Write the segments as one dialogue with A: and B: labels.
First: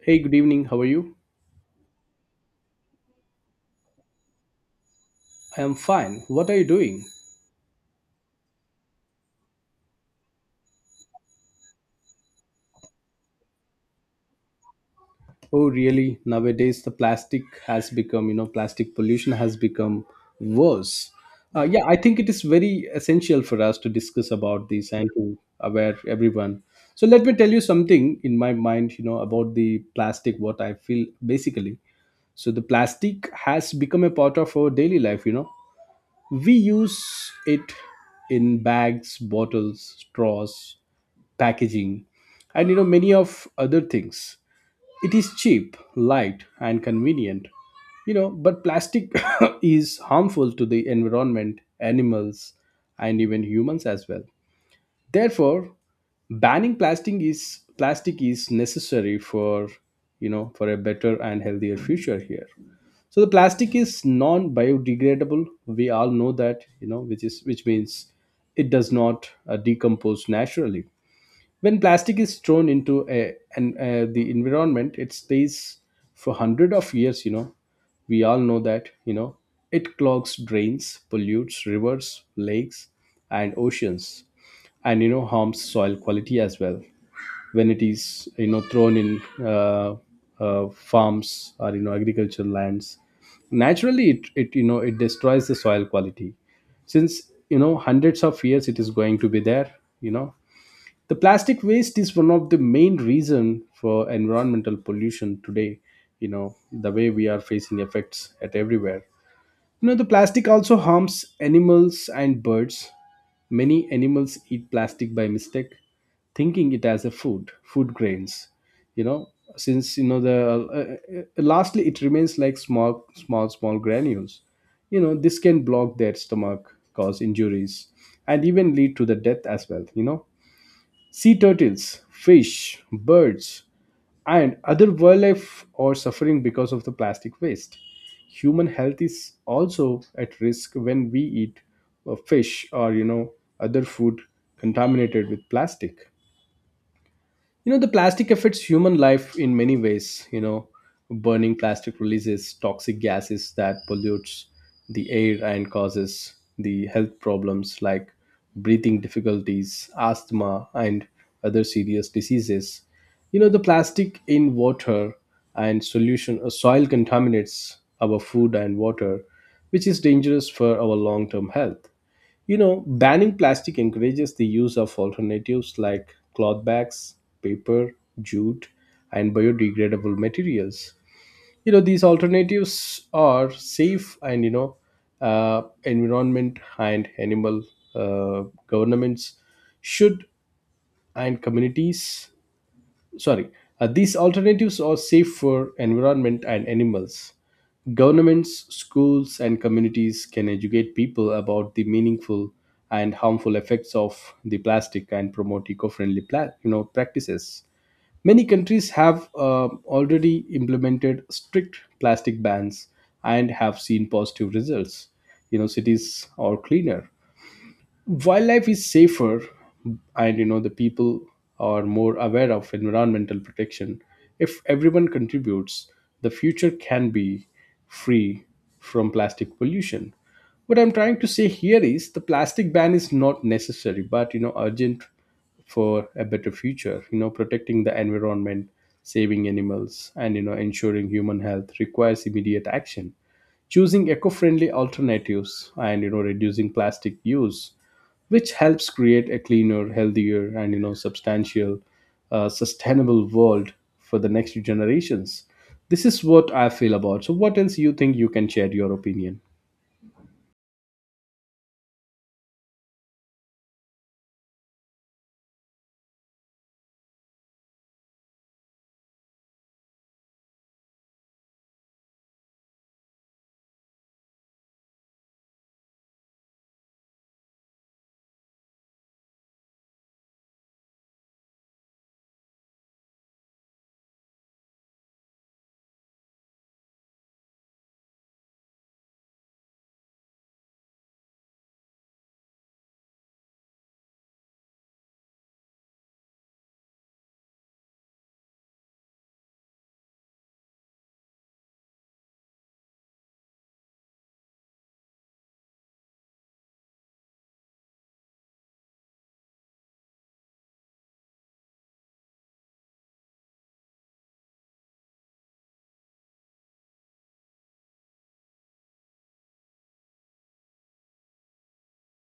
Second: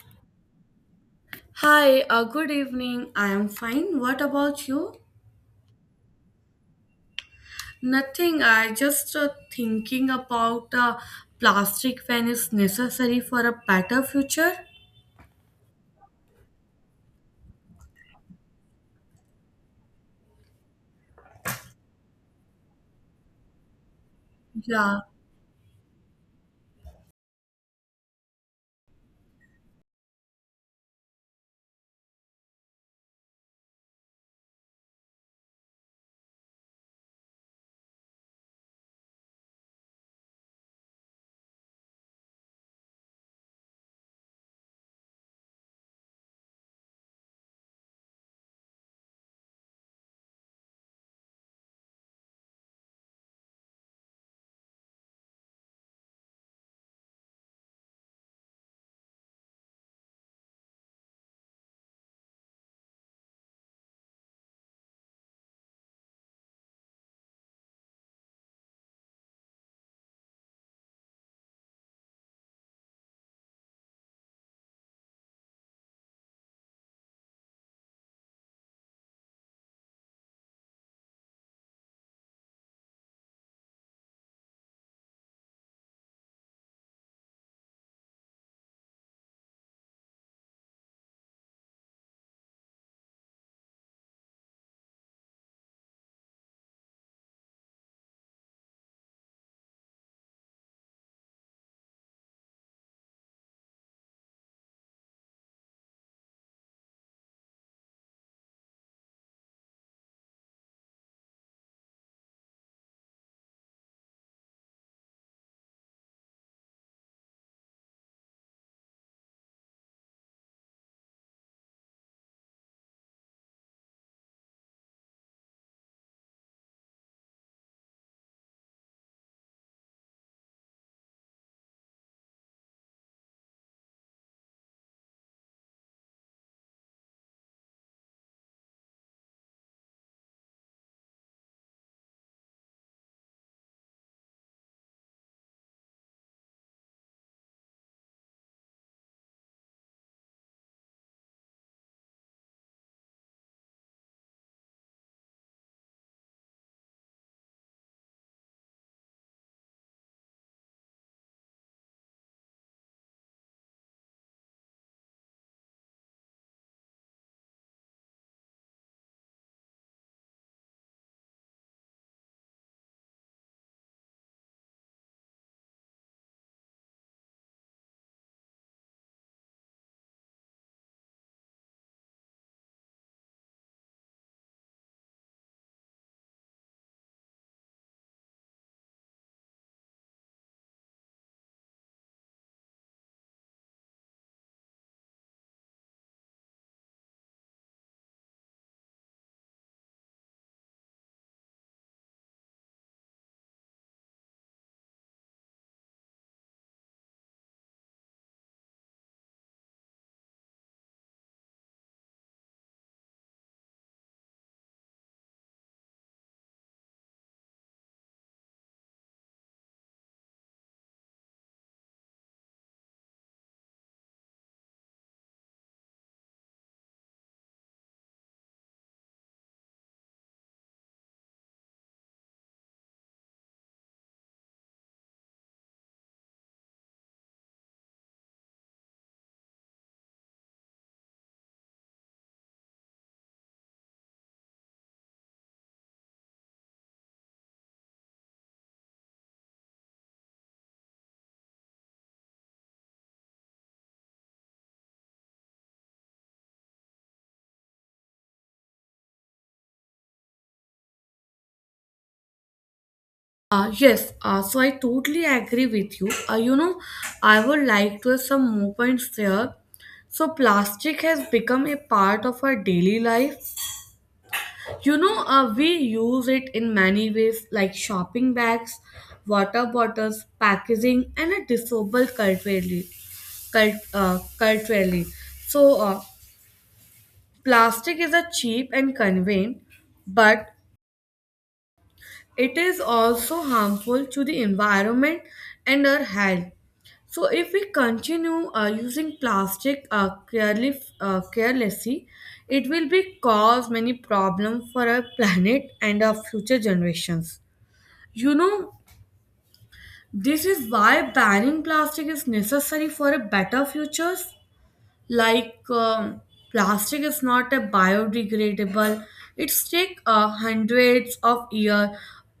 A: Hey, good evening. How are you?
B: Hi, good evening. I am fine. What about you?
A: I am fine. What are you doing?
B: Nothing. I just thinking about plastic when it's necessary for a better future.
A: Oh, really? Nowadays, the plastic has become, plastic pollution has become worse. Yeah, I think it is very essential for us to discuss about this
B: Yeah.
A: and to aware everyone. So let me tell you something in my mind, about the plastic. What I feel basically. So the plastic has become a part of our daily life. We use it in bags, bottles, straws, packaging, and many of other things. It is cheap, light, and convenient. But plastic is harmful to the environment, animals, and even humans as well. Therefore, banning plastic is necessary for for a better and healthier future here. So the plastic is non biodegradable. We all know that. Which means it does not decompose naturally. When plastic is thrown into the environment, it stays for hundred of years. We all know that it clogs drains, pollutes rivers, lakes, and oceans, and harms soil quality as well. When it is thrown in farms or agricultural lands, naturally it, it you know it destroys the soil quality, since hundreds of years it is going to be there. you know the plastic waste is one of the main reason for environmental pollution today. The way we are facing effects at everywhere. The plastic also harms animals and birds. Many animals eat plastic by mistake, thinking it as food grains. You know since the lastly it remains like small granules. This can block their stomach, cause injuries, and even lead to the death as well. Sea turtles, fish, birds, and other wildlife are suffering because of the plastic waste. Human health is also at risk when we eat fish or other food contaminated with plastic. The plastic affects human life in many ways. Burning plastic releases toxic gases that pollutes the air and causes the health problems like breathing difficulties, asthma, and other serious diseases. The plastic in water and solution soil contaminates our food and water, which is dangerous for our long term health. Banning plastic encourages the use of alternatives like cloth bags, paper, jute, and biodegradable materials. These alternatives are safe and, environment and animal governments should and communities. Sorry. These alternatives are safe for environment and animals. Governments, schools, and communities can educate people about the meaningful and harmful effects of the plastic and promote eco-friendly practices. Many countries have already implemented strict plastic bans and have seen positive results. Cities are cleaner, wildlife is safer, and the people are more aware of environmental protection. If everyone contributes, the future can be free from plastic pollution. What I'm trying to say here is the plastic ban is not necessary but urgent for a better future. Protecting the environment, saving animals, and ensuring human health requires immediate action. Choosing eco-friendly alternatives and reducing plastic use, which helps create a cleaner, healthier, and sustainable world for the next generations. This is what I feel about. So, what else you think you can share your opinion?
B: Yes, so I totally agree with you. You know, I would like to have some more points there. So plastic has become a part of our daily life. You know, we use it in many ways like shopping bags, water bottles, packaging, and a disposable culturally. Culturally. So, plastic is a cheap and convenient, but it is also harmful to the environment and our health. So, if we continue using plastic carelessly, it will be cause many problems for our planet and our future generations. You know, this is why banning plastic is necessary for a better futures. Like plastic is not a biodegradable. It take hundreds of years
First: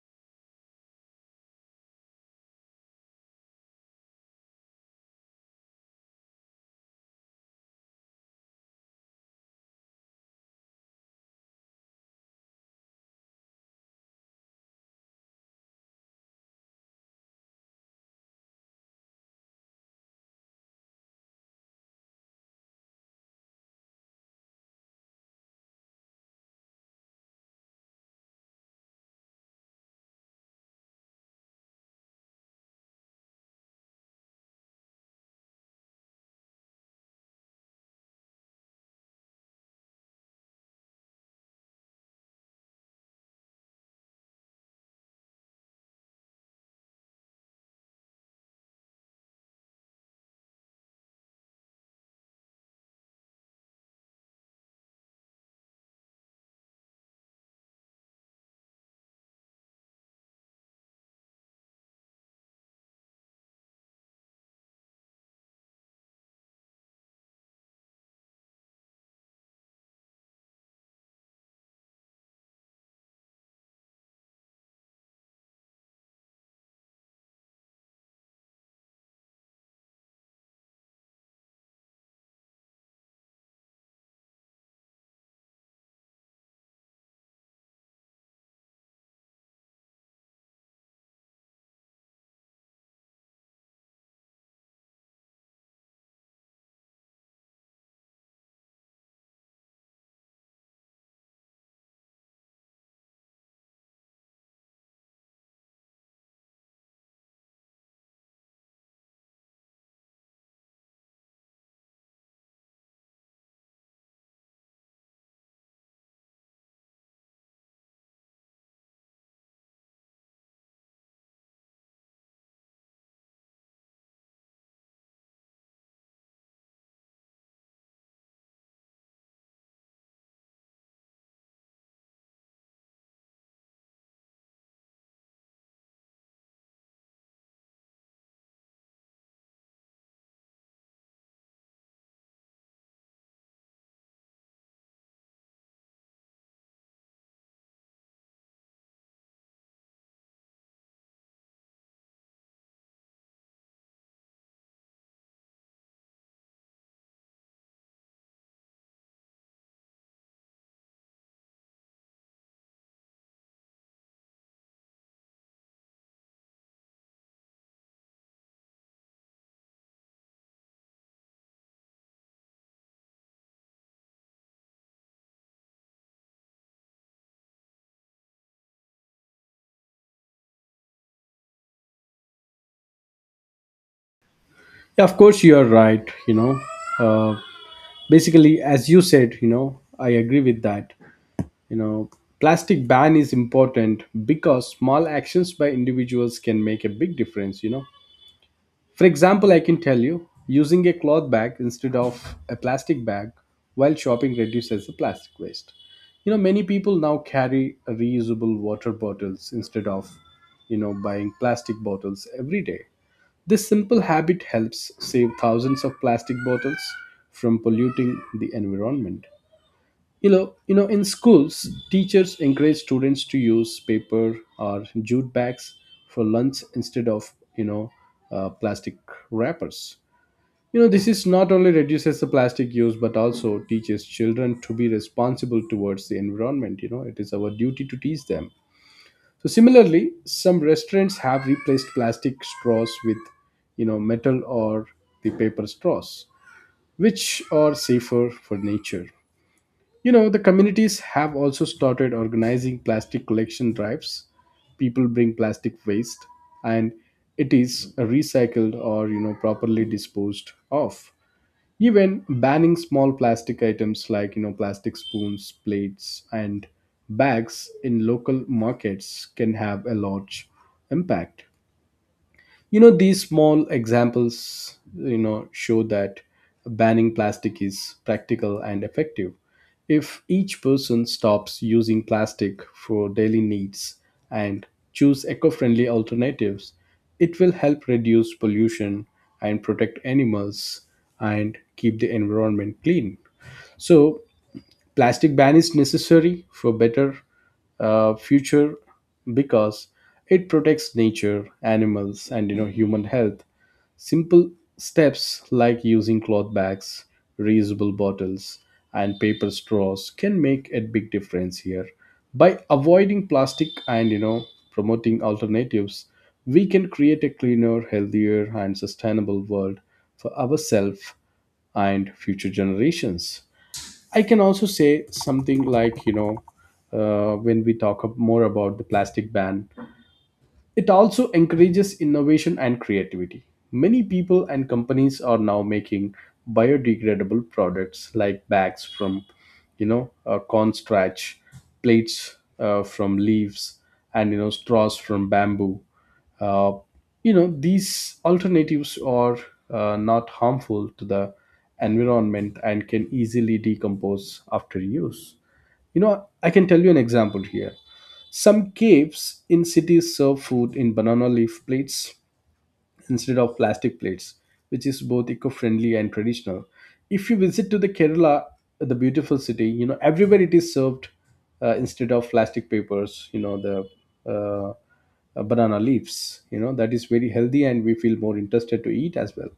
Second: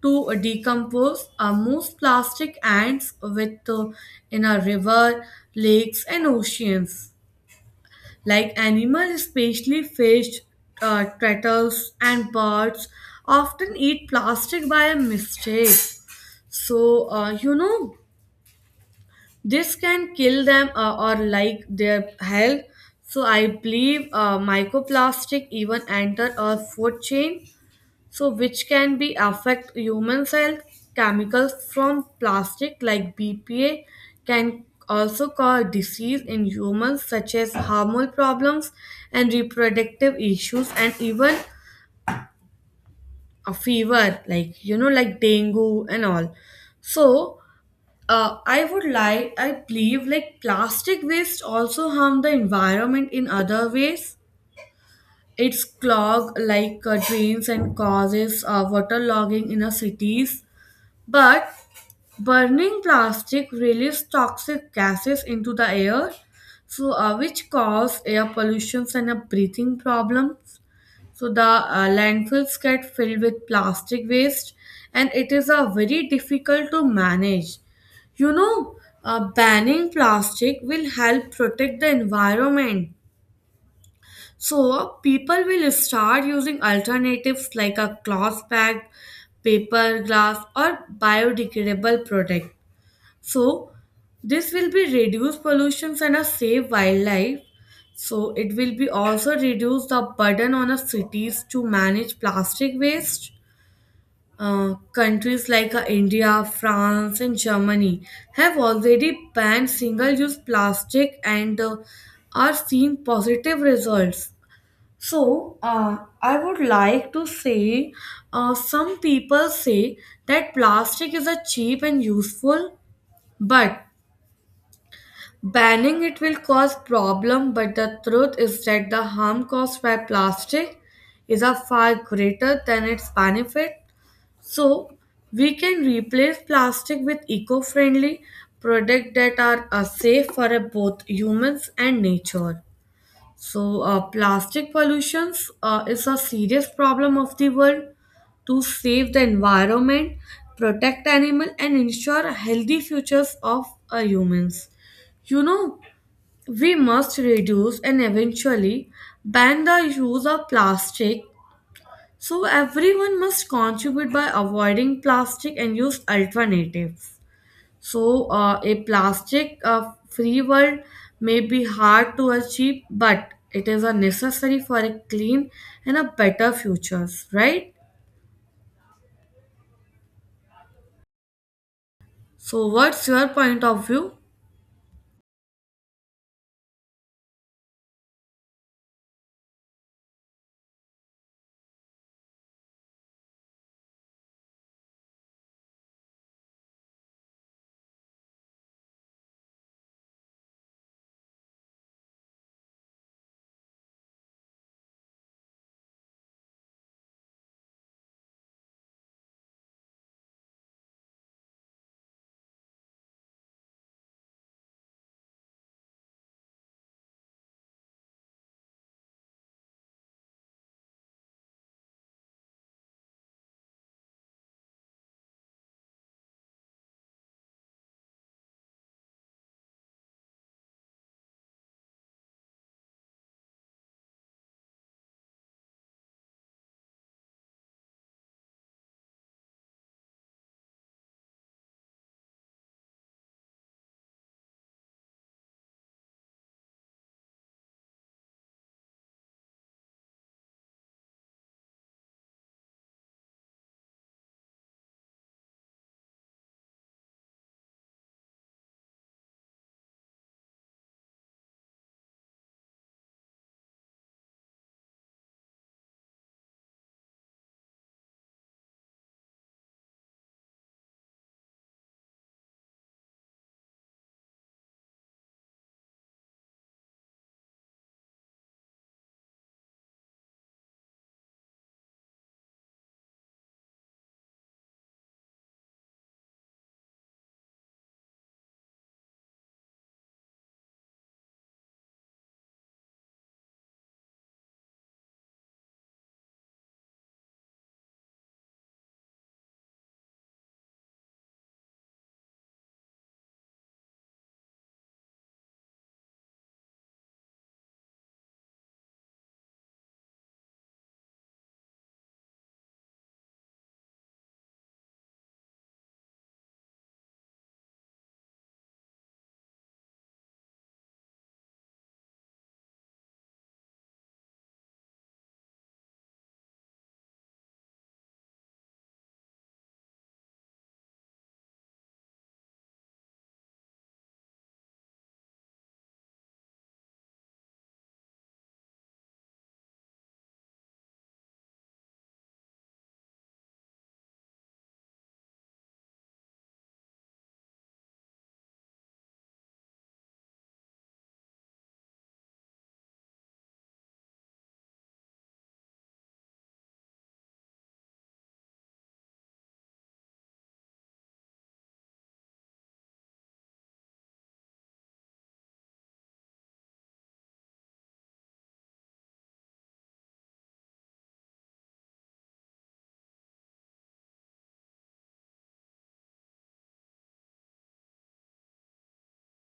B: to decompose. Most plastic ends with in a river, lakes, and oceans. Like animals, especially fish, turtles, and birds, often eat plastic by a mistake. So, you know, this can kill them or like their health. So I believe microplastic even enter our food chain, so which can be affect human health. Chemicals from plastic like BPA can also cause disease in humans such as hormonal problems and reproductive issues and even a fever like you know like dengue and all. so I believe like plastic waste also harm the environment in other ways. It's clog like drains and causes waterlogging in our cities. But burning plastic releases toxic gases into the air, so which cause air pollution and a breathing problem. So the landfills get filled with plastic waste, and it is a very difficult to manage. You know, banning plastic will help protect the environment. So people will start using alternatives like a cloth bag, paper, glass, or biodegradable product. So this will be reduce pollutions and a save wildlife. So it will be also reduce the burden on the cities to manage plastic waste. Countries like India, France, and Germany have already banned single-use plastic and are seeing positive results. I would like to say some people say that plastic is a cheap and useful, but banning it will cause problem, but the truth is that the harm caused by plastic is a far greater than its benefit. So we can replace plastic with eco-friendly products that are safe for both humans and nature. So plastic pollutions is a serious problem of the world. To save the environment, protect animal, and ensure healthy futures of humans, you know, we must reduce and eventually ban the use of plastic. So everyone must contribute by avoiding plastic and use alternatives. So a plastic free world may be hard to achieve, but it is a necessary for a clean and a better futures, right? So what's your point of view?
A: Yeah, of course you are right. Uh, basically, as you said, I agree with that. You know, plastic ban is important because small actions by individuals can make a big difference. For example, I can tell you, using a cloth bag instead of a plastic bag while shopping reduces the plastic waste. Many people now carry reusable water bottles instead of, buying plastic bottles every day. This simple habit helps save thousands of plastic bottles from polluting the environment. In schools, teachers encourage students to use paper or jute bags for lunch instead of plastic wrappers. This is not only reduces the plastic use but also teaches children to be responsible towards the environment. It is our duty to teach them. So similarly, some restaurants have replaced plastic straws with metal or the paper straws, which are safer for nature. The communities have also started organizing plastic collection drives. People bring plastic waste and it is recycled or, properly disposed of. Even banning small plastic items like, plastic spoons, plates, and bags in local markets can have a large impact. These small examples show that banning plastic is practical and effective. If each person stops using plastic for daily needs and choose eco-friendly alternatives, it will help reduce pollution, and protect animals, and keep the environment clean. So plastic ban is necessary for better future, because it protects nature, animals, and human health. Simple steps like using cloth bags, reusable bottles, and paper straws can make a big difference here. By avoiding plastic and promoting alternatives, we can create a cleaner, healthier, and sustainable world for ourselves and future generations. I can also say something like, when we talk more about the plastic ban, it also encourages innovation and creativity. Many people and companies are now making biodegradable products like bags from, corn starch, plates from leaves, and straws from bamboo. Uh, these alternatives are not harmful to the environment and can easily decompose after use. I can tell you an example here. Some caves in cities serve food in banana leaf plates instead of plastic plates, which is both eco-friendly and traditional. If you visit to the Kerala, the beautiful city, everywhere it is served instead of plastic papers. The uh, banana leaves. That is very healthy, and we feel more interested to eat as well.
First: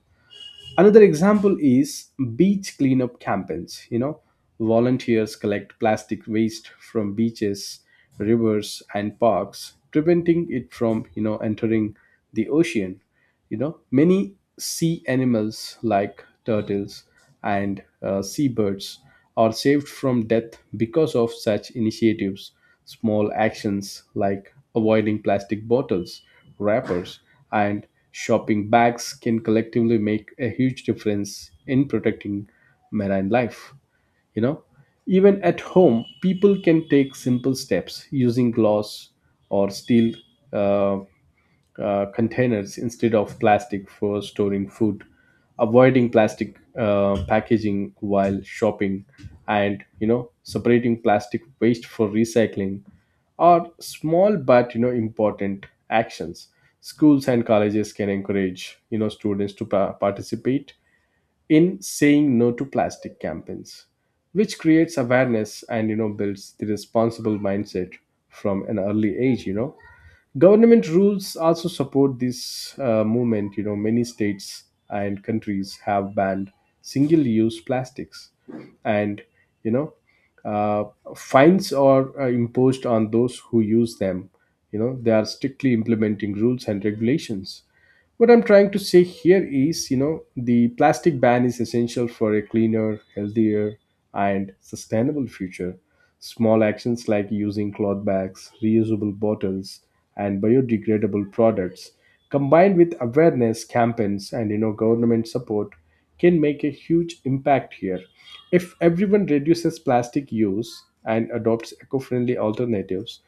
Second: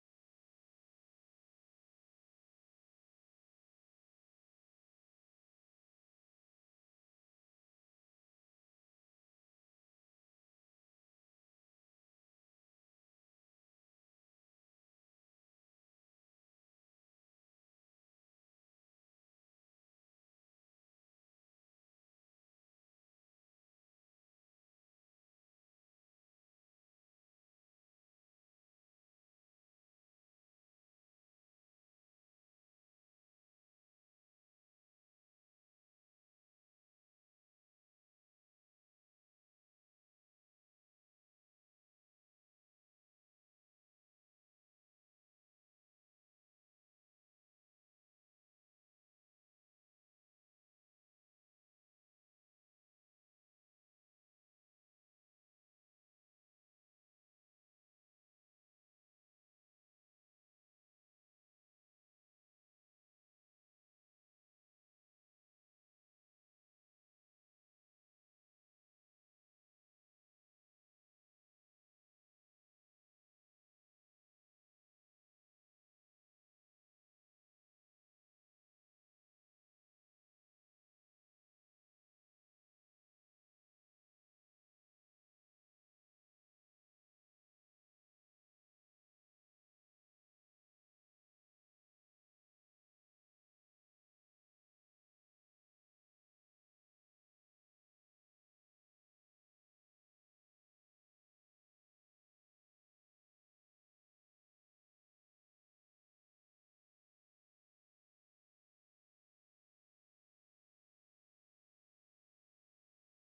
A: Another example is beach cleanup campaigns. Volunteers collect plastic waste from beaches, rivers, and parks, preventing it from, entering the ocean. Many sea animals like turtles and seabirds are saved from death because of such initiatives. Small actions like avoiding plastic bottles, wrappers, and shopping bags can collectively make a huge difference in protecting marine life. you know even at home, people can take simple steps, using glass or steel uh, containers instead of plastic for storing food, avoiding plastic packaging while shopping, and separating plastic waste for recycling are small but important actions. Schools and colleges can encourage students to participate in saying no to plastic campaigns, which creates awareness and builds the responsible mindset from an early age. Government rules also support this movement. Many states and countries have banned single use plastics, and you know uh, fines are imposed on those who use them. They are strictly implementing rules and regulations. What I'm trying to say here is, the plastic ban is essential for a cleaner, healthier, and sustainable future. Small actions like using cloth bags, reusable bottles, and biodegradable products combined with awareness campaigns and government support can make a huge impact here. If everyone reduces plastic use and adopts eco-friendly alternatives,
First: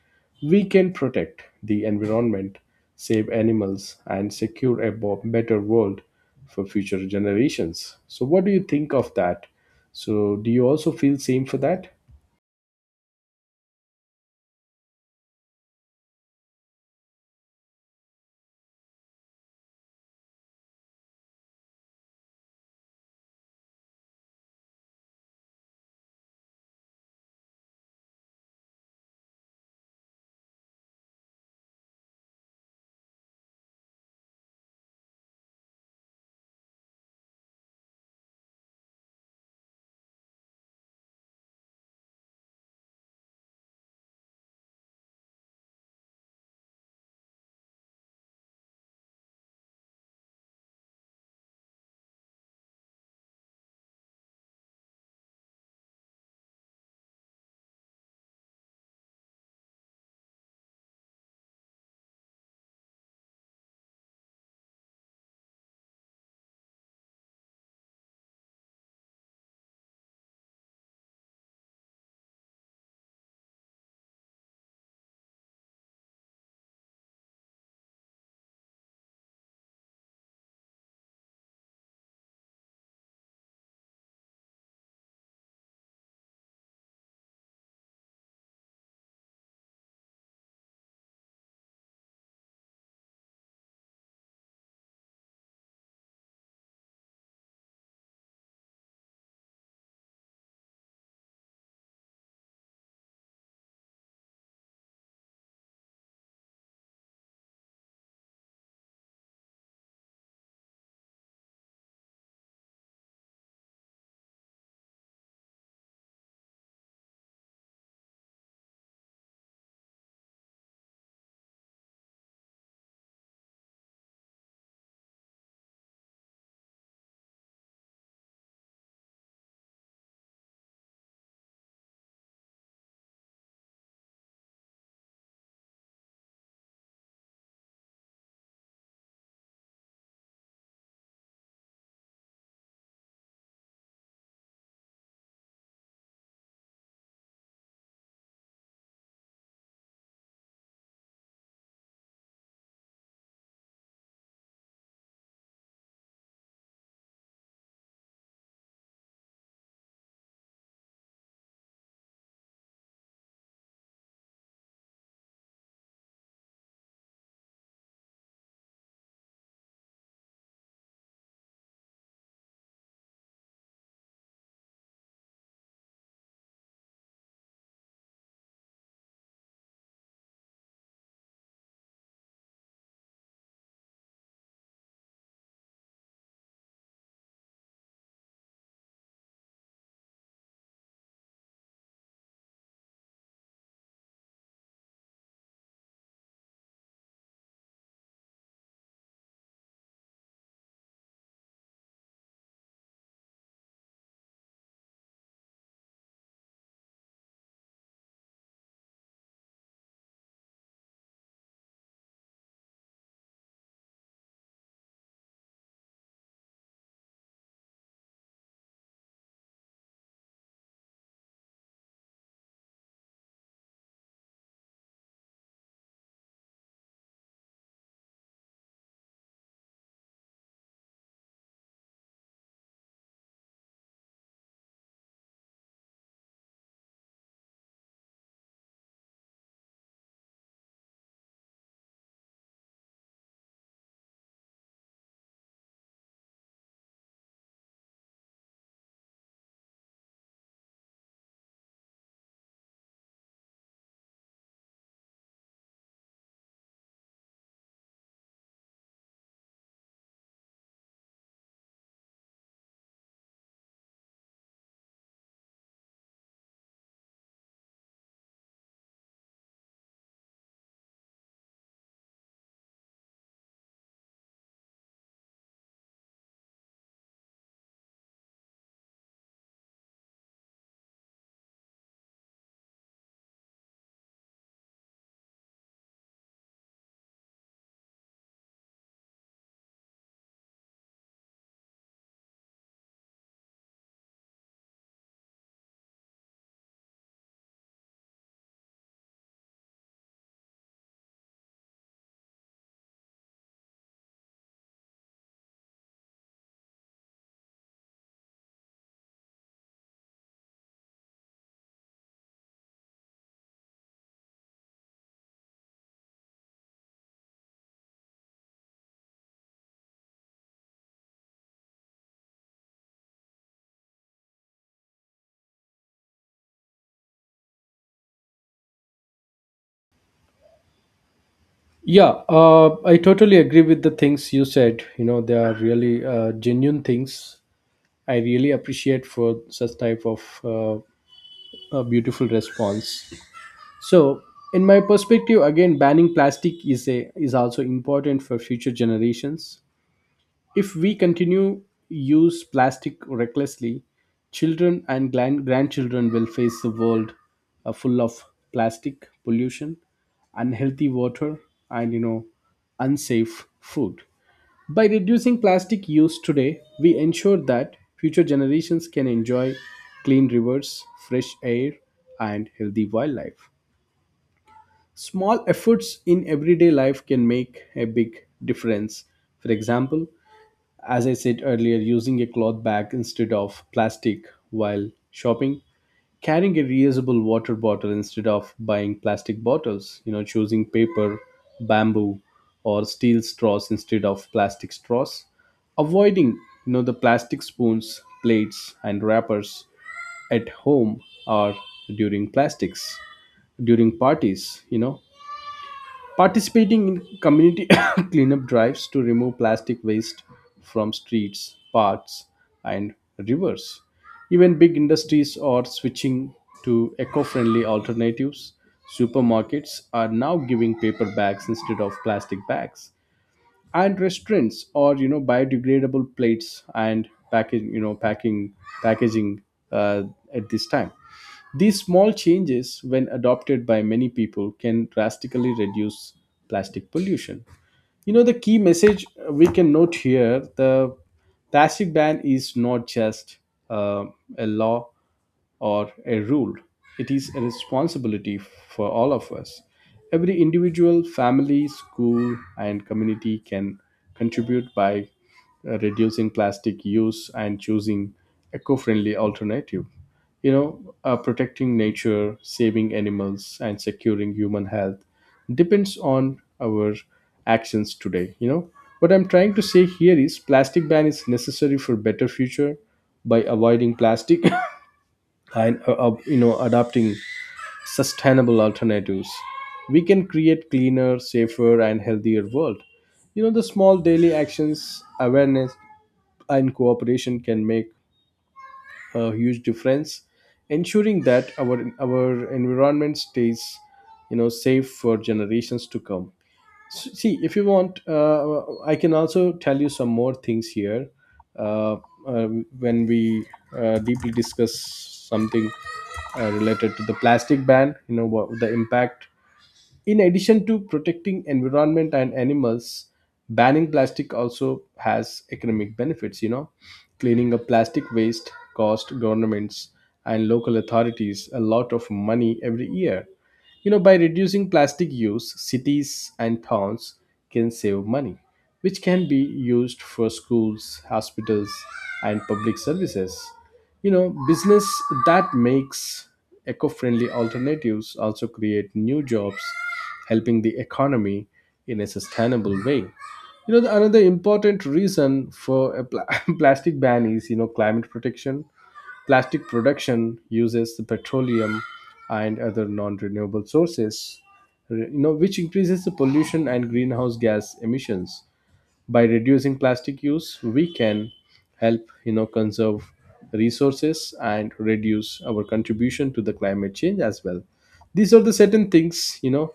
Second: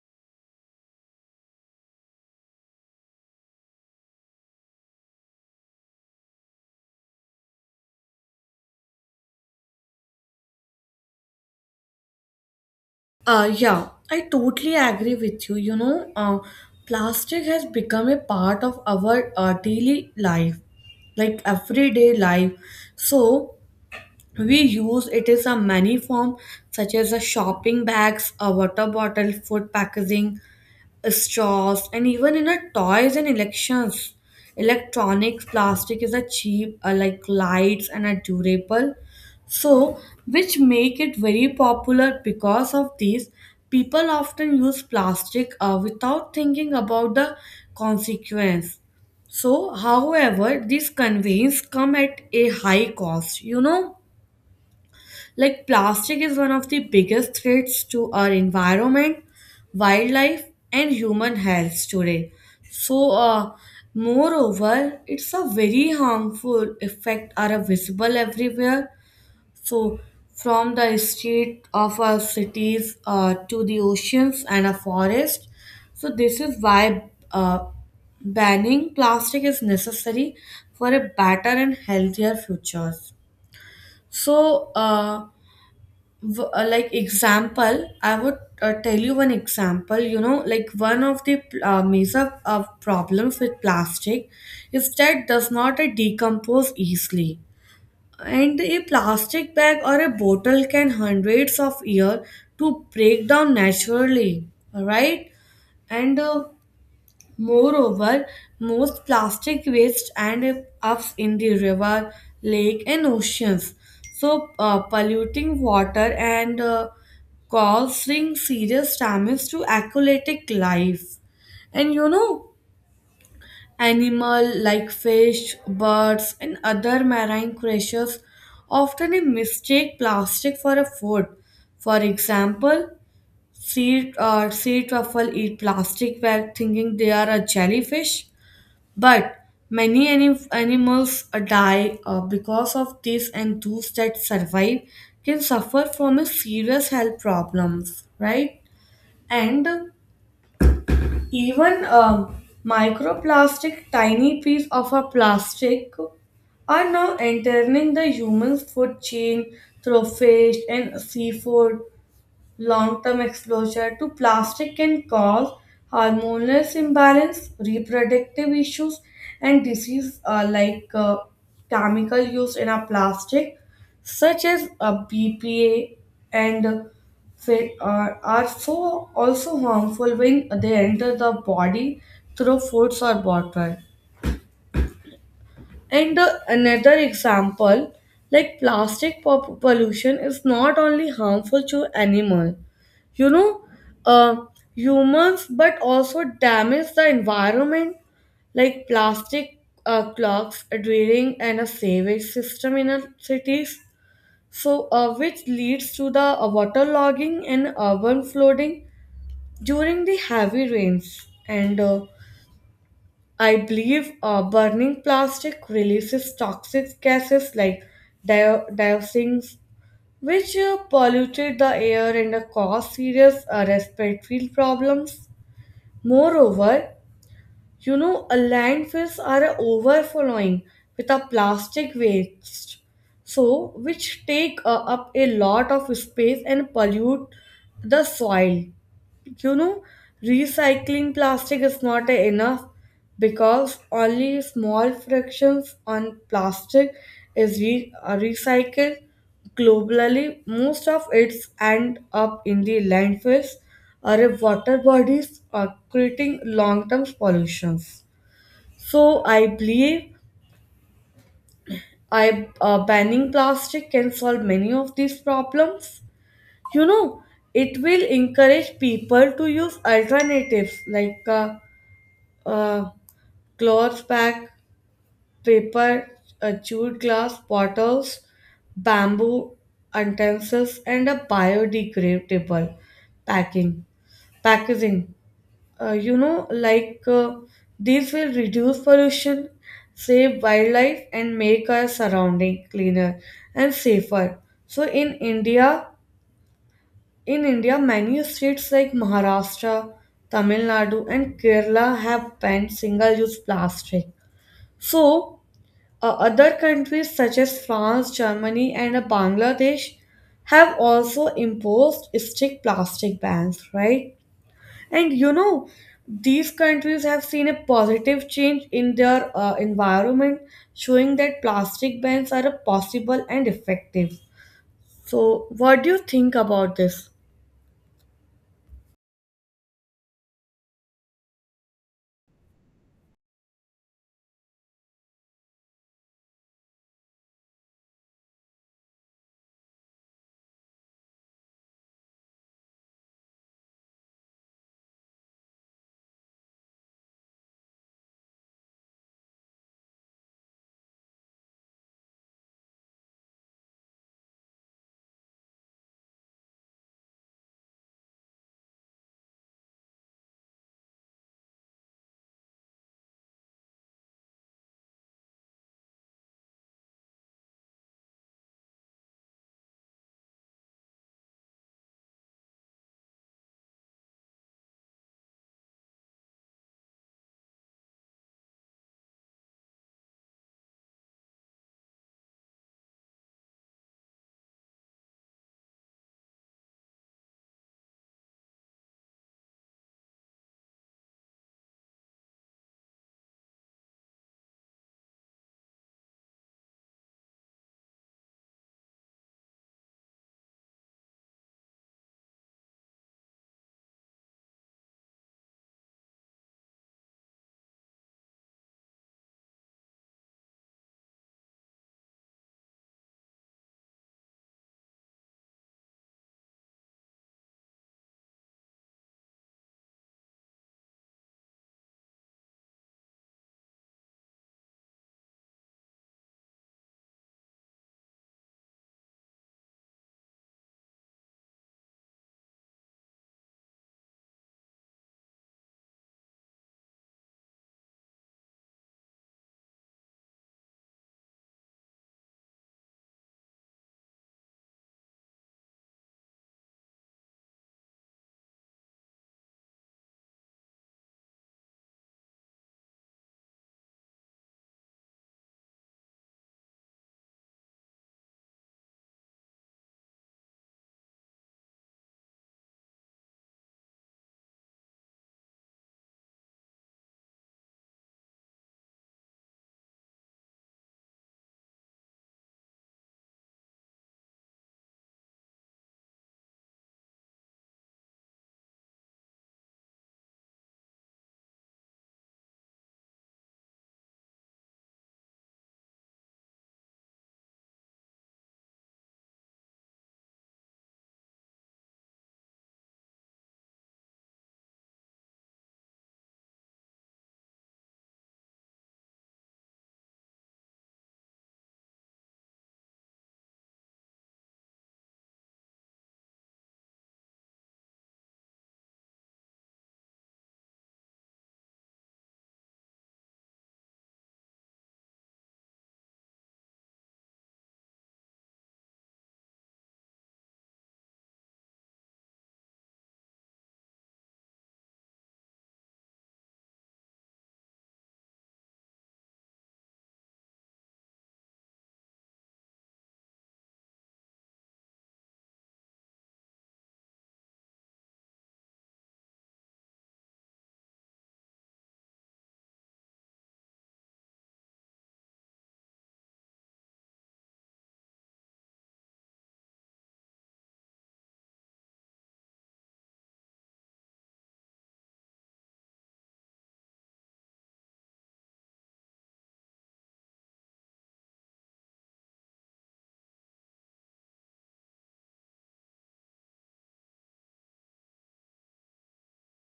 A: we can protect the environment, save animals, and secure a better world for future generations. So, what do you think of that? So, do you also feel same for that?
B: Yeah, I totally agree with you. You know, plastic has become a part of our daily life, like everyday life. So we use it is a many form, such as a shopping bags, a water bottle, food packaging, straws, and even in our toys and elections. Electronics, plastic is a cheap, like lights, and are durable. So, which make it very popular because of these, people often use plastic without thinking about the consequence. However, these conveyance come at a high cost. You know, like plastic is one of the biggest threats to our environment, wildlife, and human health today. So, uh, moreover, it's a very harmful effect are visible everywhere. So, from the street of our cities to the oceans and our forest. So this is why banning plastic is necessary for a better and healthier futures. So, w- like example I would tell you one example, you know, like one of the major problems with plastic is that does not decompose easily, and a plastic bag or a bottle can hundreds of years to break down naturally, right? And moreover, most plastic waste ends up in the river, lake, and oceans, so polluting water and causing serious damage to aquatic life. And you know, animal like fish, birds, and other marine creatures often mistake plastic for a food. For example, sea truffle eat plastic while thinking they are a jellyfish, but many animals die because of this, and those that survive can suffer from a serious health problems, right? And even microplastic, tiny piece of a plastic, are now entering the human food chain through fish and seafood. Long term exposure to plastic can cause hormonal imbalance, reproductive issues, and disease chemical used in a plastic, such as BPA and fit are so also harmful when they enter the body through foods or water. And the another example, like plastic pollution is not only harmful to animal, you know, uh, humans, but also damage the environment, like plastic clogs, a draining, and a sewage system in our cities. So, which leads to the waterlogging and urban flooding during the heavy rains and. I believe burning plastic releases toxic gases like dioxins, which polluted the air and cause serious respiratory problems. Moreover, you know, landfills are overflowing with a plastic waste, so which take up a lot of space and pollute the soil. You know, recycling plastic is not enough because only small fractions on plastic is recycled globally. Most of it end up in the landfills or in water bodies creating long-term pollutions. So I believe I banning plastic can solve many of these problems. You know, it will encourage people to use alternatives like uh, cloth bag, paper, a chewed glass, bottles, bamboo utensils, and a biodegradable packing packaging. You know, these will reduce pollution, save wildlife, and make our surrounding cleaner and safer. So in India, in India, many states like Maharashtra, Tamil Nadu, and Kerala have banned single-use plastic. So, other countries such as France, Germany, and Bangladesh have also imposed strict plastic bans, right? And you know, these countries have seen a positive change in their environment, showing that plastic bans are a possible and effective. So, what do you think about this?
A: Yeah, I totally agree with the things you said. They are really genuine things. I really appreciate for such type of a beautiful response. So, in my perspective, again, banning plastic is also important for future generations. If we continue use plastic recklessly, children and grandchildren will face a world full of plastic pollution, unhealthy water, and unsafe food. By reducing plastic use today, we ensure that future generations can enjoy clean rivers, fresh air, and healthy wildlife. Small efforts in everyday life can make a big difference. For example, as I said earlier, using a cloth bag instead of plastic while shopping, carrying a reusable water bottle instead of buying plastic bottles, choosing paper, bamboo, or steel straws instead of plastic straws, avoiding, the plastic spoons, plates, and wrappers at home or during plastics during parties, participating in community cleanup drives to remove plastic waste from streets, parks, and rivers. Even big industries are switching to eco friendly alternatives. Supermarkets are now giving paper bags instead of plastic bags, and restaurants or biodegradable plates and package you know packing packaging uh, at this time. These small changes, when adopted by many people, can drastically reduce plastic pollution. The key message we can note here: the plastic ban is not just uh, a law or a rule, it is a responsibility for all of us. Every individual, family, school, and community can contribute by reducing plastic use and choosing eco friendly alternative. Protecting nature, saving animals, and securing human health depends on our actions today. What I'm trying to say here is plastic ban is necessary for better future. By avoiding plastic and adopting sustainable alternatives, we can create cleaner, safer, and healthier world. The small daily actions, awareness, and cooperation can make a huge difference, ensuring that our environment stays safe for generations to come. See, if you want, I can also tell you some more things here. uh, uh, when we deeply discuss something related to the plastic ban, what the impact: in addition to protecting environment and animals, banning plastic also has economic benefits, you know. Cleaning up plastic waste cost governments and local authorities a lot of money every year. You know, by reducing plastic use, cities and towns can save money, which can be used for schools, hospitals, and public services. Business that makes eco-friendly alternatives also create new jobs, helping the economy in a sustainable way. Another important reason for plastic ban is climate protection. Plastic production uses the petroleum and other non-renewable sources, which increases the pollution and greenhouse gas emissions. By reducing plastic use, we can help conserve resources and reduce our contribution to the climate change as well. These are the certain things you know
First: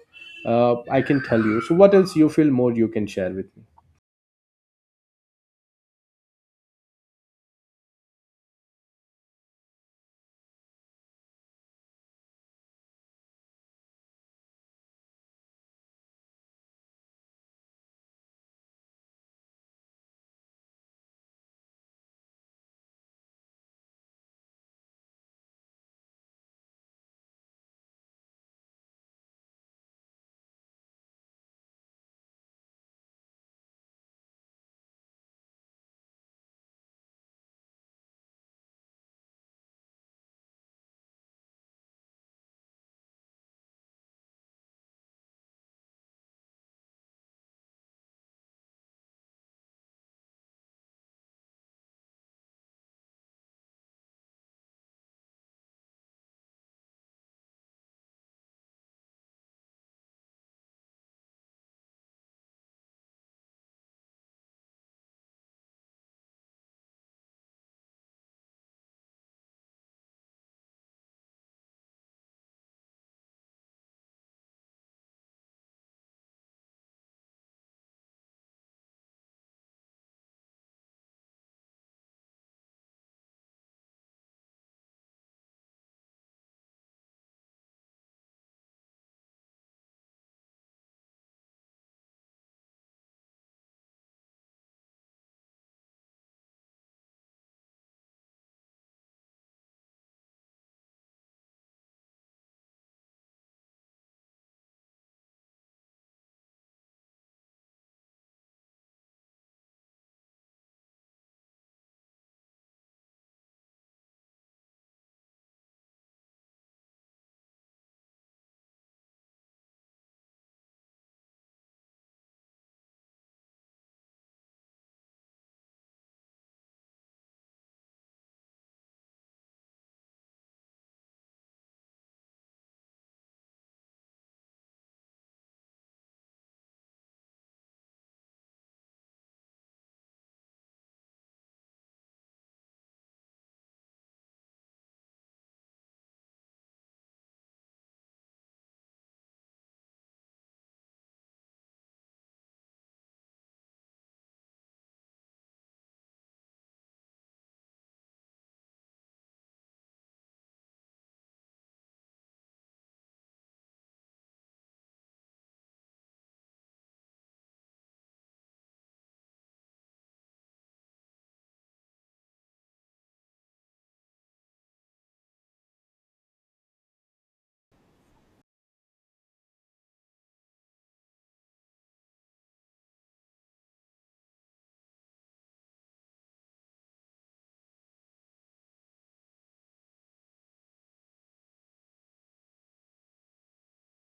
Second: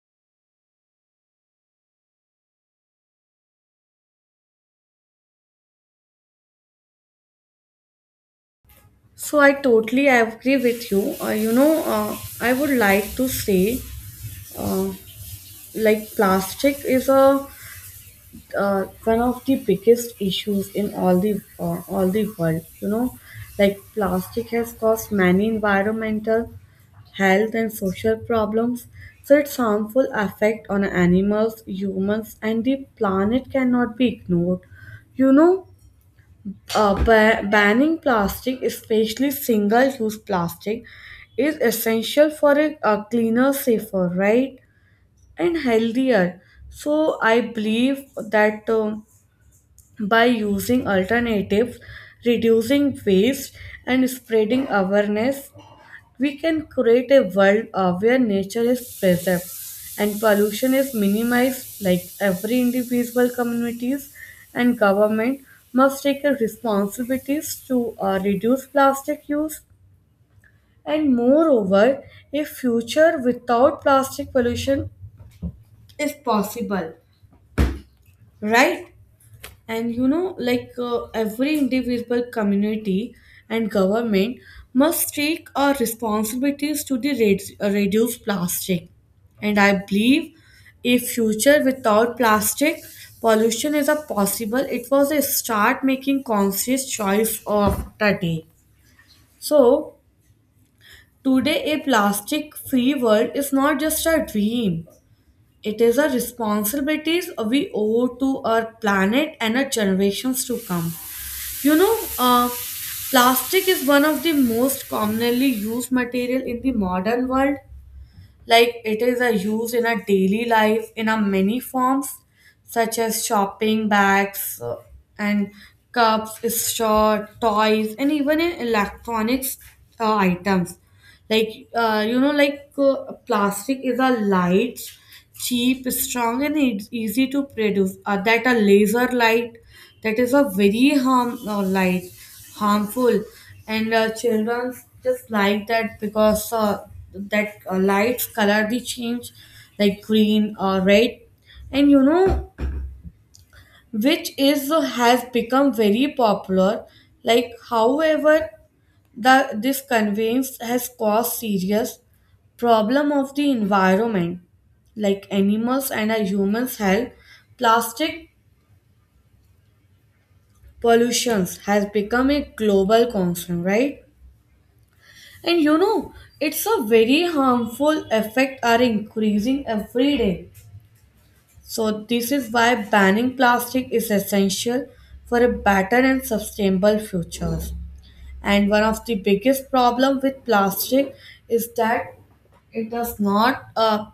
A: uh, I can tell you. So what else you feel more you can share with me.
B: So, I totally agree with you. You know, I would like to say uh, like plastic is a one of the biggest issues in all the world. You know, like plastic has caused many environmental, health and social problems, so its harmful effect on animals, humans and the planet cannot be ignored. You know, banning plastic, especially single use plastic, is essential for a cleaner, safer, right, and healthier. So I believe that by using alternatives, reducing waste, and spreading awareness, we can create a world where nature is preserved and pollution is minimized. Like every individual, communities, and government must take a responsibilities to reduce plastic use. And moreover, a future without plastic pollution is possible, right? And you know, like every individual, community and government must take our responsibilities to the reduce plastic. And I believe a future without plastic pollution is a possible. It was a start making conscious choice of the day. So today a plastic free world is not just a dream. It is a responsibilities we owe to our planet and our generations to come. You know, plastic is one of the most commonly used material in the modern world. Like it is a used in our daily life in a many forms, such as shopping bags and cups, straw, toys, and even in electronics items. Like, plastic is a light, cheap, strong and it's easy to produce. That a laser light, that is a very harmful, and children just like that because that lights color they change like green or red. And you know, which is has become very popular. Like however, this conveyance has caused serious problem of the environment, like animals and our humans health. Plastic pollutions has become a global concern, right? And you know, it's a very harmful effect are increasing every day. So this is why banning plastic is essential for a better and sustainable future. And one of the biggest problem with plastic is that it does not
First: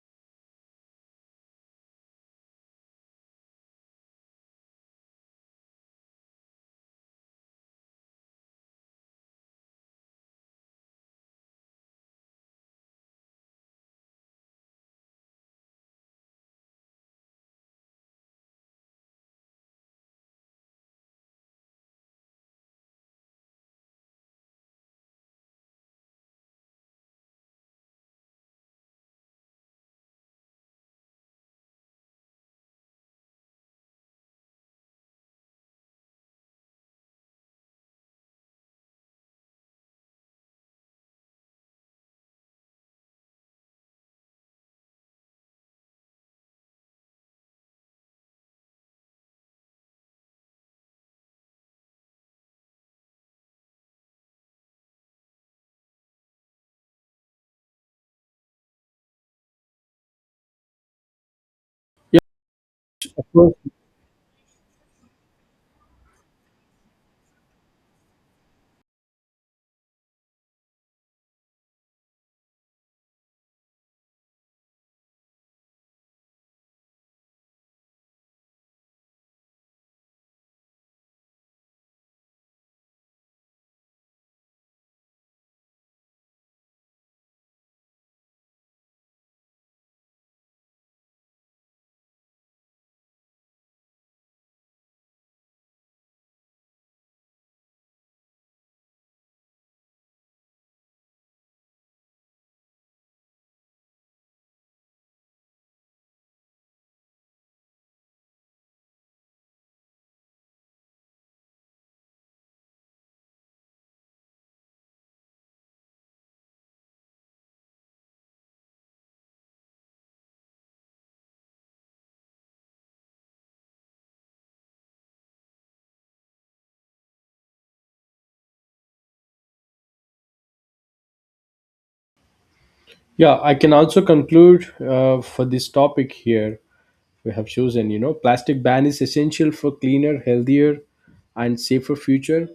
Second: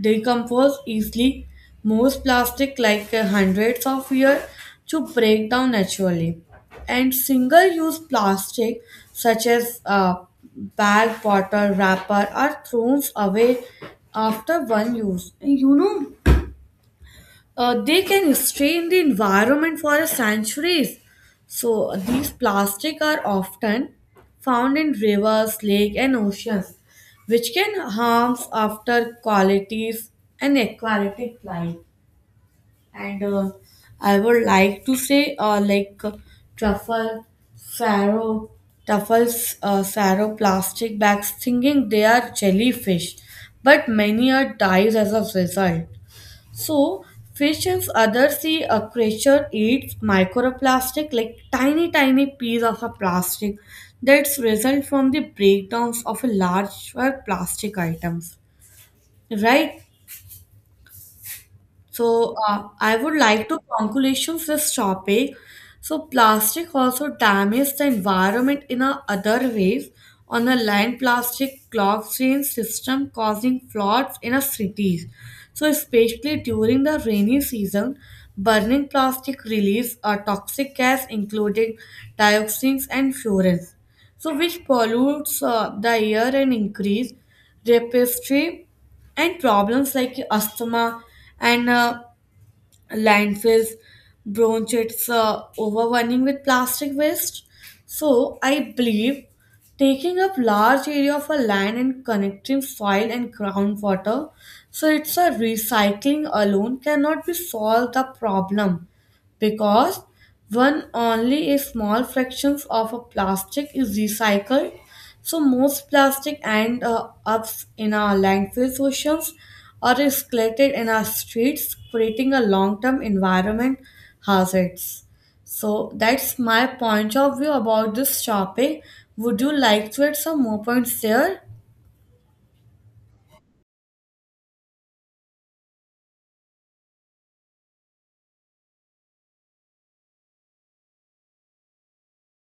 B: decompose easily. Most plastic like hundreds of years to break down naturally. And single-use plastic such as bag, bottle, wrapper are thrown away after one use. And you know, they can stay in the environment for centuries. So these plastic are often found in rivers, lake, and oceans, which can harm after qualities and aquatic life. And I would like to say, like truffle, farrow, truffles, plastic bags, thinking they are jellyfish, but many are dies as a result. So, fishes other sea a creature eats microplastic like tiny piece of a plastic that's result from the breakdowns of a larger plastic items, right? So
A: Yeah,
B: uh, I would
A: of
B: like
A: course.
B: to conclusion this topic. So plastic also damages the environment in a other ways. On the land, plastic clogs drain system causing floods in our cities. So especially during the rainy season, burning plastic release a toxic gas including dioxins and furans. So which pollutes the air and increase respiratory and problems like asthma and landfills, bronchitis, overrunning with plastic waste. So I believe taking up large area of a land and connecting soil and groundwater, so it's a recycling alone cannot be solve the problem because one only a small fraction of a plastic is recycled. So most plastic end up in our landfills, oceans, or is collected in our streets, creating a long-term environment hazards. So that's my point of view about this topic. Would you like to add some more points there?
A: Yeah, I can also conclude for this topic here we have chosen. Plastic ban is essential for cleaner, healthier, and safer future.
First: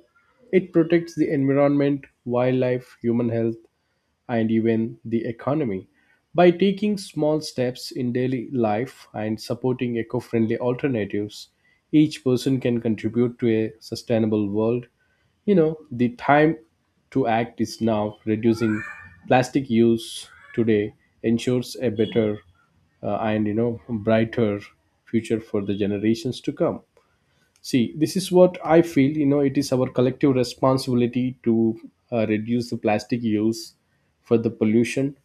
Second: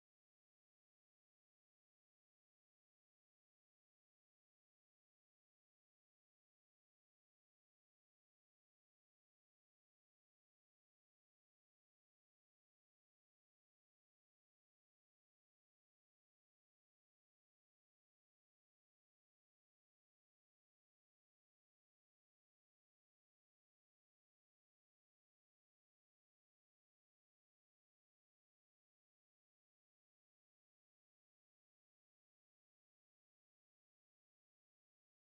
A: It protects the environment, wildlife, human health, and even the economy. By taking small steps in daily life and supporting eco friendly alternatives, each person can contribute to a sustainable world. You know, the time to act is now. Reducing plastic use today ensures a better and, you know, brighter future for the generations to come. See, this is what I feel. You know, it is our collective responsibility to reduce the plastic use for the pollution,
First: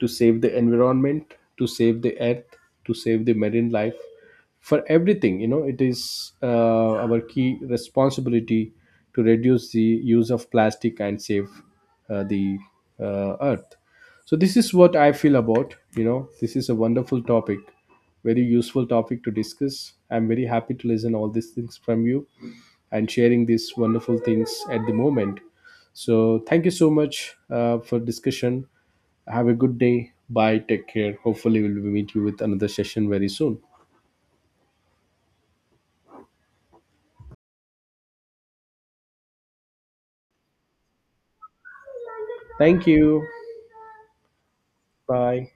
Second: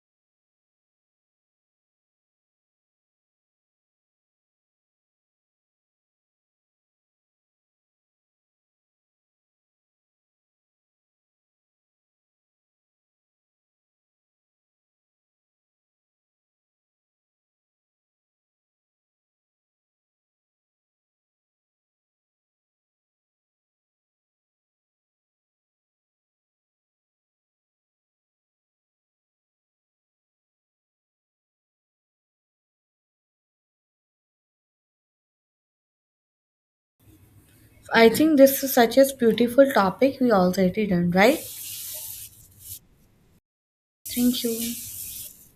A: to save the environment, to save the earth, to save the marine life. For everything, you know, it is our key responsibility to reduce the use of plastic and save the earth. So this is what I feel about. You know, this is a wonderful topic, very useful topic to discuss. I'm very happy to listen all these things from you and sharing these wonderful things at the moment. So thank you so much for discussion. Have a good day. Bye. Take care. Hopefully, we'll meet you with another session very soon.
B: I think this is such a beautiful topic we already done, right?
A: Thank you.
B: Thank you.
A: Bye.